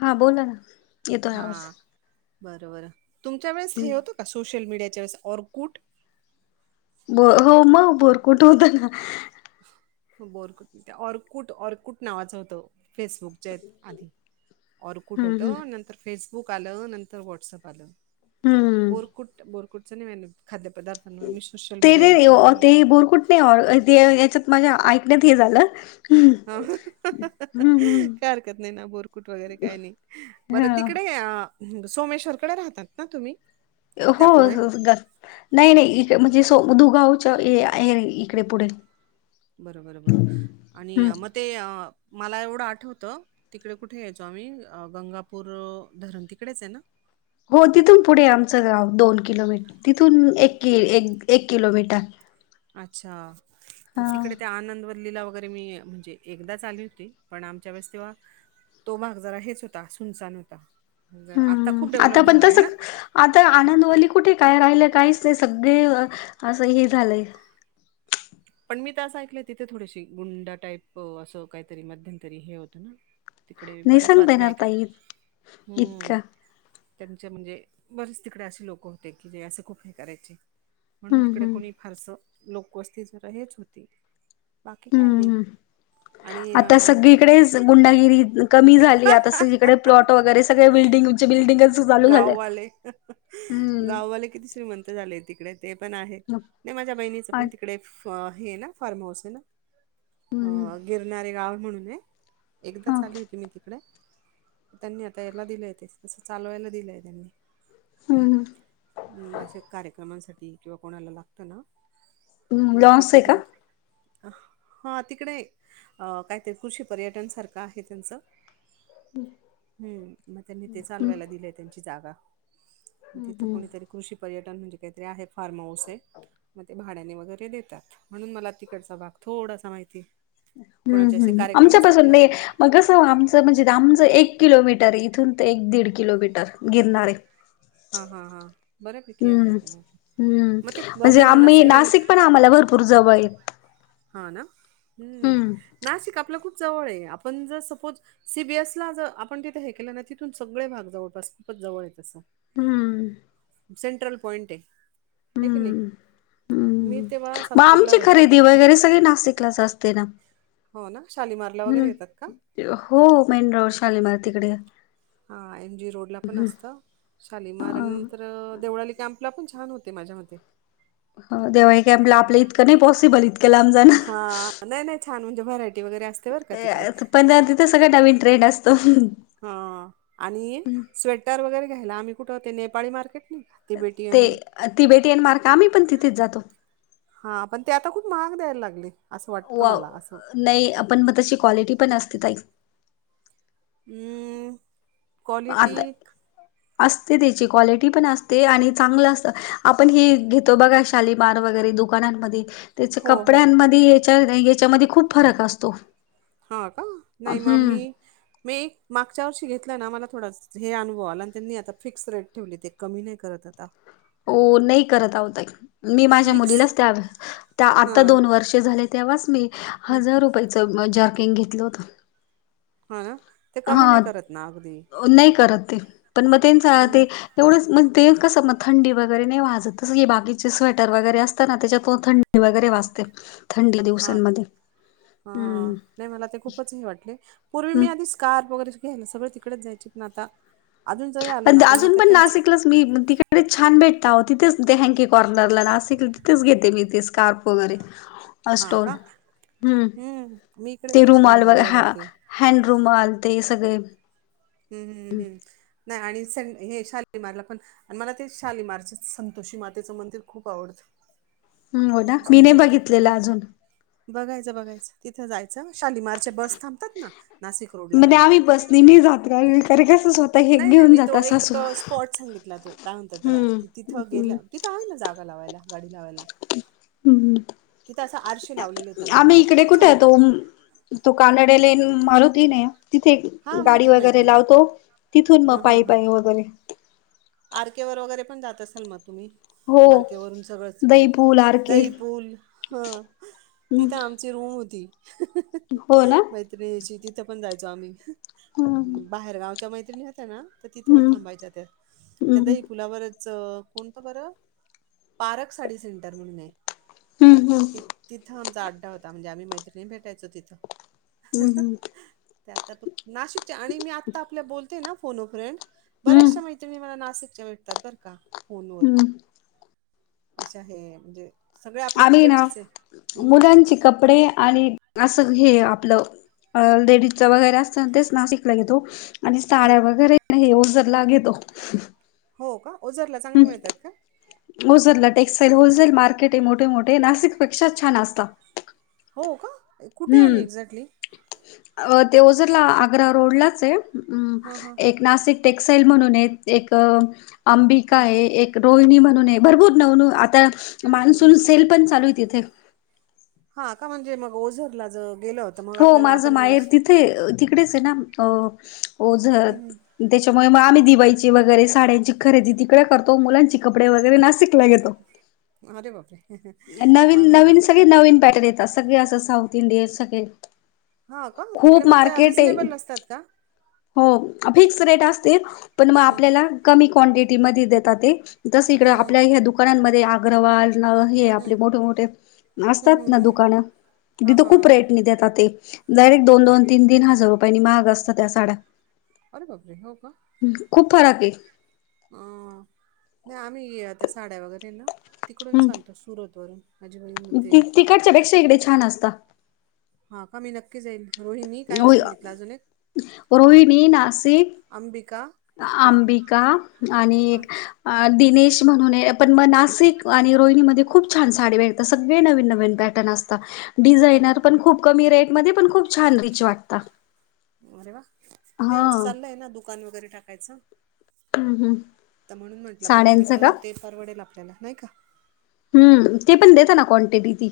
हा बोला ना येतोय आवज हा बरोबर तुमच्या वेळेस हे होतं का सोशल मीडियाच्या वेळेस ऑर गुट ब हो मग बोर कुठे होत ना बोरकुट त्या ऑरकुट ऑरकुट नावाचं होतं. फेसबुकच्या आधी और कुठ हम्म हम्म होतं नंतर फेसबुक आलं नंतर व्हॉट्सअप आलं हम्म बोर- बुट बोरुटचं नाही खाद्यदारथांवर मी सोशल ते नाही मीडियावर बोलत. ते बोरकुट याच्यात माझ्या ऐकण्यात हे झालं. हा. हम्म हम्म काय हरकत नाही ना बोरकुट वगैरे काय नाही बरं ह तिकडे सोमेश्वर कडे राहतात ना तुम्ही त्या हो. पुढे नाही नाही इकडे म्हणजे स दुगावच्या आहे इकडे पुढे बर बर बरं आणि हम्म मग ते मला एवढं आठवतं. तिकडे कुठे यायचो आम्ही गंगापूर धरण तिकडेच आहे ना. हो तिथून पुढे आमचं गाव दोन किलोमीटर तिथून एक कि एक एक किलोमीटर अच्छा म हा तिकडे त्या आनंद दिल्लीला वगैरे मी म्हणजे एकदाच आली होती पण आमच्या वेळेस तेव्हा तो भाग जरा हेच होता सुनसान होता जरा आता हम्म खूप आता डेव्हलप पण झाला आहे तस ना आता आनंदवाली कुठे काय राहिलं काहीच नाही सगळे असं हे झालंय पण मी तर असं ऐकलंय तिथे थोडीशी गुंडा टाईप असं काहीतरी मध्यम तरी हे होतं ना तिकडे नाही बर्याच सांगता बातम्या येणार ऐका ताई हम्म इतकं त्यांच्या म्हणजे बरेच तिकडे असे लोक होते की जे असं खूप हे करायचे म्हणून हम्म तिकडे हम्म कोणी फारसं लोकवस्ती जरा हेच होती बाकी काय हम्म नाही हम्म आणि आता अं, सगळीकडेच गुंडागिरी कमी झाली आता सग इकडे प्लॉट वगैरे सगळे बिल्डिंग बिल्डिंगस गाववाले हम्म गाववाले किती श्रीमंत झाले तिकडे ते पण आहे नाही माझ्या बहिणीच पण आणि तिकडे हे ना फार्म हाऊस आहे हम्म ना अ गिरणारे गाव म्हणून ये एकदा हा चाली होती मी तिकडे त्यांनी आता याला दिलंय ते तसं चालवायला दिलंय त्यांनी हम्म अशा कार्यक्रमांसाठी किंवा कोणाला लागत ना हम्म मदी लॉस आहे का तरुून हा तिकडे कायतरी कृषी पर्यटन सारखं आहे त्यांचं हम्म मग त्यांनी ते हम्म चालवायला दिलेय त्यांची जागा म तिथं हम्म कोणीतरी कृषी पर्यटन म्हणजे काहीतरी आहे फार्म हाऊस आहे मग ते भाड्याने वगैरे देतात म्हणून मला तिकडचा भाग थोडासा माहिती हम्म कोणाचे असे हम् कार्यक्रम आमच्या असतात पाासून ना नाही मगसं आमचं म्हणजे आमचं एक किलोमीटर आहे इथून तर एक दीड किलोमीटर गिरणार आहे हा हा हा बऱ्यापैकी आहे हम्म हम्म मग ते म्हणजे आम्ही धरणाचं हे नाशिक पण आम्हाला भरपूर जवळ येत हा ना हम् नाशिक आपला खूप जवळ आहे आपण जर सपोज सीबीएस ला आपण तिथे हे केलं ना तिथून सगळे भाग जवळपास खूपच जवळ य असं हम् सेंट्रल पॉइंट आहे हे क नाही हम्म मी हम्म तेव्हा मग सातपूरला आमची राहायचे खरेदी वगैरे सगळे नाशिकलाच असते ना हो ना शालीिमारला वगैरे हम्म येतात का हो मेन र शालीिमार तिकडे हा एम जी रोड ला पण असतं शालमार अ तर देवळाली कॅम्पला पण छान होते माझ्या मते देवाई कॅम्प आपलं इतं नाही पॉसिबल इत हा नाही नाही छान म्हणजे व्हरायटी वगैरे अस पण तिथं सगळं नवीन ट्रेंड असतो हा आणि स्वेटर वगैरे घ्यायला आम्ही कुठे होते नेपाळी मार्केट नाहीघ ते ती बेटी येन मार् का आम्ही पण तिथेच जातो हा पण ते आता खूप महाग द्यायला लागले असं वाटतं वा मला असं नाही आपण मग तशी क्वालिटी पण असते तई हम्म क्वालिटी आता असते त्याची क्वालिटी पण असते आणि चांगलं असतं आपण हेी घेतो बघा शालीमार वगैरे दु दुकानामध्ये त्याच्या हो हो कपड्यांमध्ये याच्या याच्यामध्ये खूप फरक असतो हा का नाही मम हम्म ममी मी एक मागच्या वर्षी घेतलं ना मला थोडा हे अनुभव आला आणि त्यांनी आता फिक्स रेट ठेवली ते कमी नाही करतात कुत्ता हो नाही करत आहतय मी माझ्या फिक्स मुलीलाच त्या त्या आता हां दोन वर्षे झाले तेव्हाच मी हं, हजार रुपयाच जारकिंग घेतलं होत हा हा नाही करत ते पण मग ते सां ते हं, एवढंच म्हण ते कसं मग थंडी वगैरे नाही वाजत तसं बाकीचे स्वेटर वगैरे असतं ना त्याच्यातून थंडी वगैरे वाचते थंड हां दिवसांमध्ये हा हम्म नाही मला ते खूपच हे वाटले पूर्वी मी हम्म. आधीच कार वगैरे घ्यायला सगळ तिकडेच जाय पण आता अजून जरी आलो ना पण अजून मग त्यांच. नाशिकलाच मी तिकडे छान भेटत आो तिथेच ते हँकी कॉर्नरला नाशिक तिथेच घेते मी ते स्कार्प वगैरे असत हा का हम् हम्म मी इकडे जाते तेिरुमाल व शालीमारला हा. जाते हँडरूमाल आल ते सगळे. हम्म हम्म् हम् नाही आणि स हे शालीमारला पण आणि मला ते शालिमारच संतोषी मातेचं मंदिर खूप आवडतं. हो ना खूप मी नाही सुंदर आहे ते बघितलेलं हा. अजून बघायचं बघायचं तिथं जायचं शालिमार बस थांबतात ना नाशिक रोडला जायला. हमी जाते कसत. नाही नाही मी तो एक स्पॉट सांगितला तो काय म्हणता तर की तिथं गेलं. तिथं आहे ना जागा लावायला गाडी लावायला. हम् तिथं असं आरशे लावलेले आहेत त्या आम्ही मंदिरात इकडे खूप कुठे छान येतो. तू कानड्याला मारूतीन तिथे हा गाडी माहिती वगैरे माहिती लावतो तिथून मग हां हां पायी हां पायी वगैरे आर केे वर वगैरे पण जात असाल मग तुम्ही? हो आरकेवरून सगळं तिकडे दही पूल आर के जाई पूल हम्म तिथं आम रूम होती हो ना मैत्रिणीची तिथं पण जायचो आम्ही हा. बाहेरगावच्या मैत्रिणी असत ना तर तिथं हम्म थांबायच्या त्या त्या हम्म दहीु. तुलावरच कोणतं बरं पारख साडी सेंटर म्हणून आहे. हम्म हम्म. ति तिथं आमचा अड्डा होता म्हणजे आम्ही मैत्रिणी भेटायचो तिथं. ते आता बघ नाशिकच्या आणि मी आत्ता आपल्या बोलते ना फोन फ्रेंड बऱ्याचशा हम्म माहिती तुम्ही मला नाशिकच्या भेटतात बरं का फोनवर हम्म अशा हे म्हणजे सगळे आपल्या आम्ही ना तिकडचेच आहे हम्म मुलांचे कपडे आणि असं हे आपलं लेडीजच वगैरे असत तेच ना शिकला येतो. आणि हम्म साड्या वगैरे हे ओजर ला येतो. हो का ओजरला चांगला मिळतात का? ओसरला टेक्स्टाईल होलसेल मार्केट आहे मोठे मोठे आहे नाशिकपेक्षा छान असता. हो का कुठे आहे एक्झॅक्टली अ ओझरला ते ला आग्रा रोडलाच हां हां आहे एक नाशिक टेक्सटाइल म्हणून आहेत एक अंबिका हं आहे एक. रोहिणी म्हणूनय भरपूर नवनवीन आता हं मान्सून सेल पण चालू आहे तिथे हा का म्हणजे मग ओझरला ज गेलं होत मग आपल्याला आपण ते तिकडेच आहे ना अ ओझरला हं त्याच्यामुळे मग आम्ही दिवाळीची वगैरे साड्यांची खरेदी तिकडे करतो मुलांचे कपडे वगैरे नाशिकला गेतो. अरे बापरे नवीन मला नवीन सगळे नवीन पॅटर्न येतात सगळे असं साऊथ इंडियन सगळे. हा का तिकडे खूप मग त्या मार्केट आहे रिजनेबल असतात का? हो फिक्स रेट असते पण मग हं आपल्याला कमी क्वांटिटी म देतात ते तस इकडे हं हं आपल्या ह्या दुकानांमध्ये अग्रवाल हे. आप हं मोठे मोठे हम्म असतात हम्म ना हम्म. दुकानं हां तिथं हां खूप हां रेट देतात ते डायरेक्टो दोन तीन तीन हजार रुपयानी मगत त्या साड्या. अरे बाप रे हो का? ह खूप फरक आहे. नाही आम्ही ये आता साड्या वगैरे ना तिकडून सांगतो सुरतवरून. माझी बहीण ते त तिकडच्या पेक्षा इकडे छान असत. हा का मी नक्की जाईल रोहिणीनी काय सांगितलं अजून एक. रोहिणी नाशिक. अंबिका. हां अंबिका आणि हां एक दिनेश म्हणून आहे. पण मग नाशिक आणि रोहिणीमध्ये खूपछान साडी भेटतात सगळे नवीन नवीन बॅ [unintelligible] अरे डिझायनर वा पण खूप कमी रेट मध्ये पण खूप छान रीच वाटत. अरे वा! नाही आमचं चाललं आहे ना दुकान वगैरे टाकायचं. हम्म हम्. आता म्हणून म्हंटलं मग तिथं ते परारवडेल आपल्याला नाही का. हम्म, ते पण देत ना क्वांटिटी.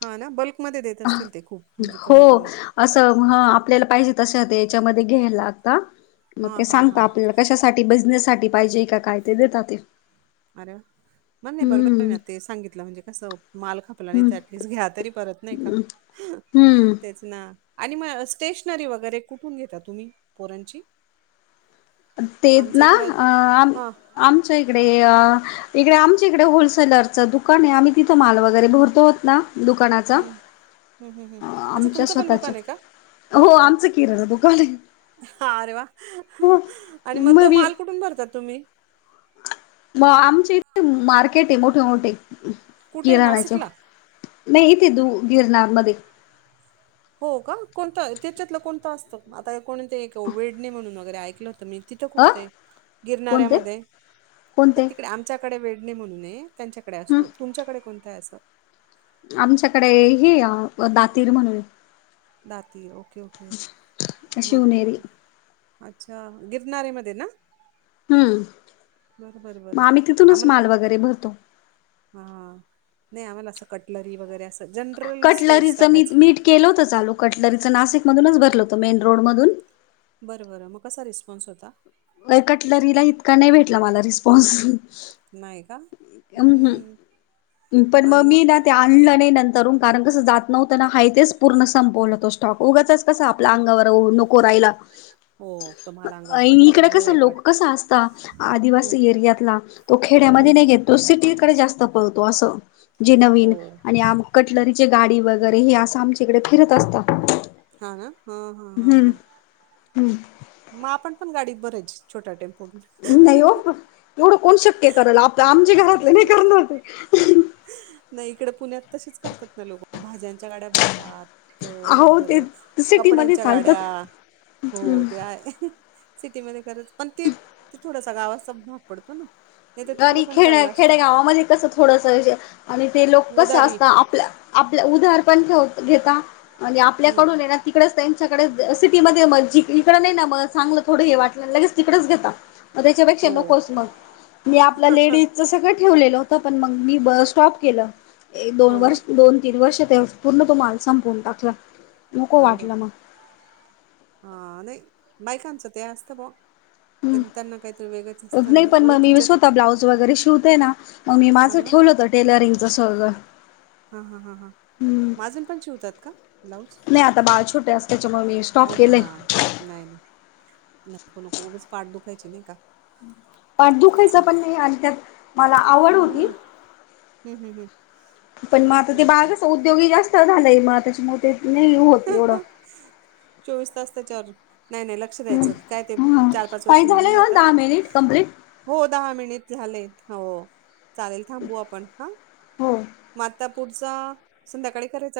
हा ना बल्कमध्ये देत असतील ते खूप म्हणजे हो कमी करून. असं ह आपल्याला पाहिजे तशी ते याच्यामध्ये घ्यायला लागता मग हां ते हां सांगता हां आपल्याला. कशासाठी बिझनेस साठी पाहिजे का काय ते देतात ते. अरे वा! मण नाही बरोबर आहे हम्म ना ते सांगितलं म्हणजे कसं माल खपला नाही हम्म तर अऍटलिस्ट घ्या तरी परत. नाही का हम्म तेच. ना आणि मग स्टेशनरी वगैरे कुठून घेता तुम्ही पोरणची. तेच ना अ आम हां. आमच्या इकडे अ. इकडे आमच्या इकडे होलसेलरचं दुकान आहे. आम्ही तिथं माल वगैरे भरतोत ना दुकानात. हम्! हम् हम्म हम्, अच्छा! तुमचं पण स्वतःच्या दुकान आहे का? हो आमचं किराणा दुकान आहे हा आरे वा! हो आणि मग तो माल कुठून भरतात तुम्ही. म हं. आमचे इथे मार्केट आहे मोठे मोठे कुठे किराणाचे. नाशिकला? नाही ते दू गिरनार मध्ये. हो का, कोणतं त्याच्यातलं कोणतं असतं आता कोणते वेडने म्हणून वगैरे ऐकलं होतं मी. तिथं अ कोणतं आहे कोणते गिरणाऱ्यामध्ये कोणते तिकडे आमच्याकडे वेडणे म्हणून ये. त्यांच्याकडे ह असतो तुमच्याकडे कोणतं आहे असं. आमच्याकडे हे दातीर म्हणून. दाती ओके ओके म शिवनेरी अच्छा गिरनऱेमध्ये ना. हम्म, बरं बरं बरं. मग आम्ही तिथूनच माल वगैरे भरतो. हा नाही आम्हाला असं कटलरी वगैरे असं जनरल स्टोर्स कटलरीचं मी टाकायच. मीठ केलं होतं चालू कटलरीच नाशिक मधूनच भरल होतं मेन रोड मधून. बरं बरं मग कसा रिस्पॉन्स होता. लय कटलरीला इतका नाही भेटला मला रिस्पॉन्स. नाही का? म हं. हम्म, पण आणि ममी ना मग ते आत आणलं नाही नंतरून कारण कसं जात नव्हतं ना हाय तेच पूर्ण संपवलं तो स्टॉक. उगचच कसं आपल्या अंगावर [unintelligible] राहिला. हो तुम्हाला अंगावर पडलं का लय कस वाईट लोक वाटतं कस असत हं आदिवासी एरियातला तो खेड्यामध्ये हं नाही घेत. तो सिटीकडे जास्त पळतो. असं जे हो नवीन आणि आम कटलरीची गाडी वगैरे हे असं आमच्याकडे फिरत असतात. हा ना, ह ह ह हम्म ह. हम्म मग आपण पण गाडीत भरायची छोटा टेम्पो घेऊन. नाही हो प एवढं कोण शक्य करायला आपलं आमचे घरातले नाही करणार. नाही इकडे पुण्यात तसेच करतात ना लोक भाज्यांच्या गाड्या भरतात. तर अहो नंतर ते सिटीमध्ये कपड्यांच्या गाड्या चालतात हो त्या. सिटीमध्ये खरच पण ते थोडासा गावाचा भाग पडतो ना. नाही तर तिकडे घरी पण खेड्या चाललं खेड्या असतं गावामध्ये कस थोडस आणि ते लोक कसे उदारी असतात आपल्या आपल्या उदाहार पण ठेव घेता. म्हणजे हं आपल्याकडून ये ना. तिकडेच त्यांच्याकडे सिटीमध्ये मजे इकडे नाही ना म चांगलं थोडं हे वाटलं लगेच तिकडेच घेता. मग त्याच्यापेक्षा हो नकोच मग. मी आपलं लेडीजच सगळं ठेवलेलं होतं पण मग मी ब स्टॉप केलं. एक दोन हो ना वर्ष दोन तीन वर्ष ते पूर्ण तुम्हाला संपवून टाकला. नको अरे वाटलं बापरे मग हा नाही बायकांचं ते अस असत भा. ह् नाही पण मग मीी ओळखीच्या स्वतः ब्लाऊज वगैरे शिवते ना मग मी माझं अरे वा ठेवलं तर. टेलरिंगचं स्वर्ग हा हा हा हां. माजून पण शिवतात का ब्लाऊज नाही आता बाळ छोटे असत त्याच्यामुळे मी स्टॉप अरे हा. केलंय नाही नाही नको नको उच पाठ दुखायची नाही का? प दुखायच तेच ना पण नाही आणि त्यात मला आवड होती. हम्म हम्म हम्म हम्म पण बर मग आता बर ते बर बाळ कस उद्योगी जास्त झालंय मग त्याच्यामुळे नाही. होत एवढं. चोवीस तास त्याच्यावर नाही नाही लक्ष. लक्ष द्यायचं काय ते ह चार पाच वर्ष ताई निघून झालंय हो जात. दहा मिनिट कंप्लीट हो दहा मिनिट झालेत हो चालेल थांबू आपण हा. हो. मग आता पुढचा संध्याकाळी करायचा.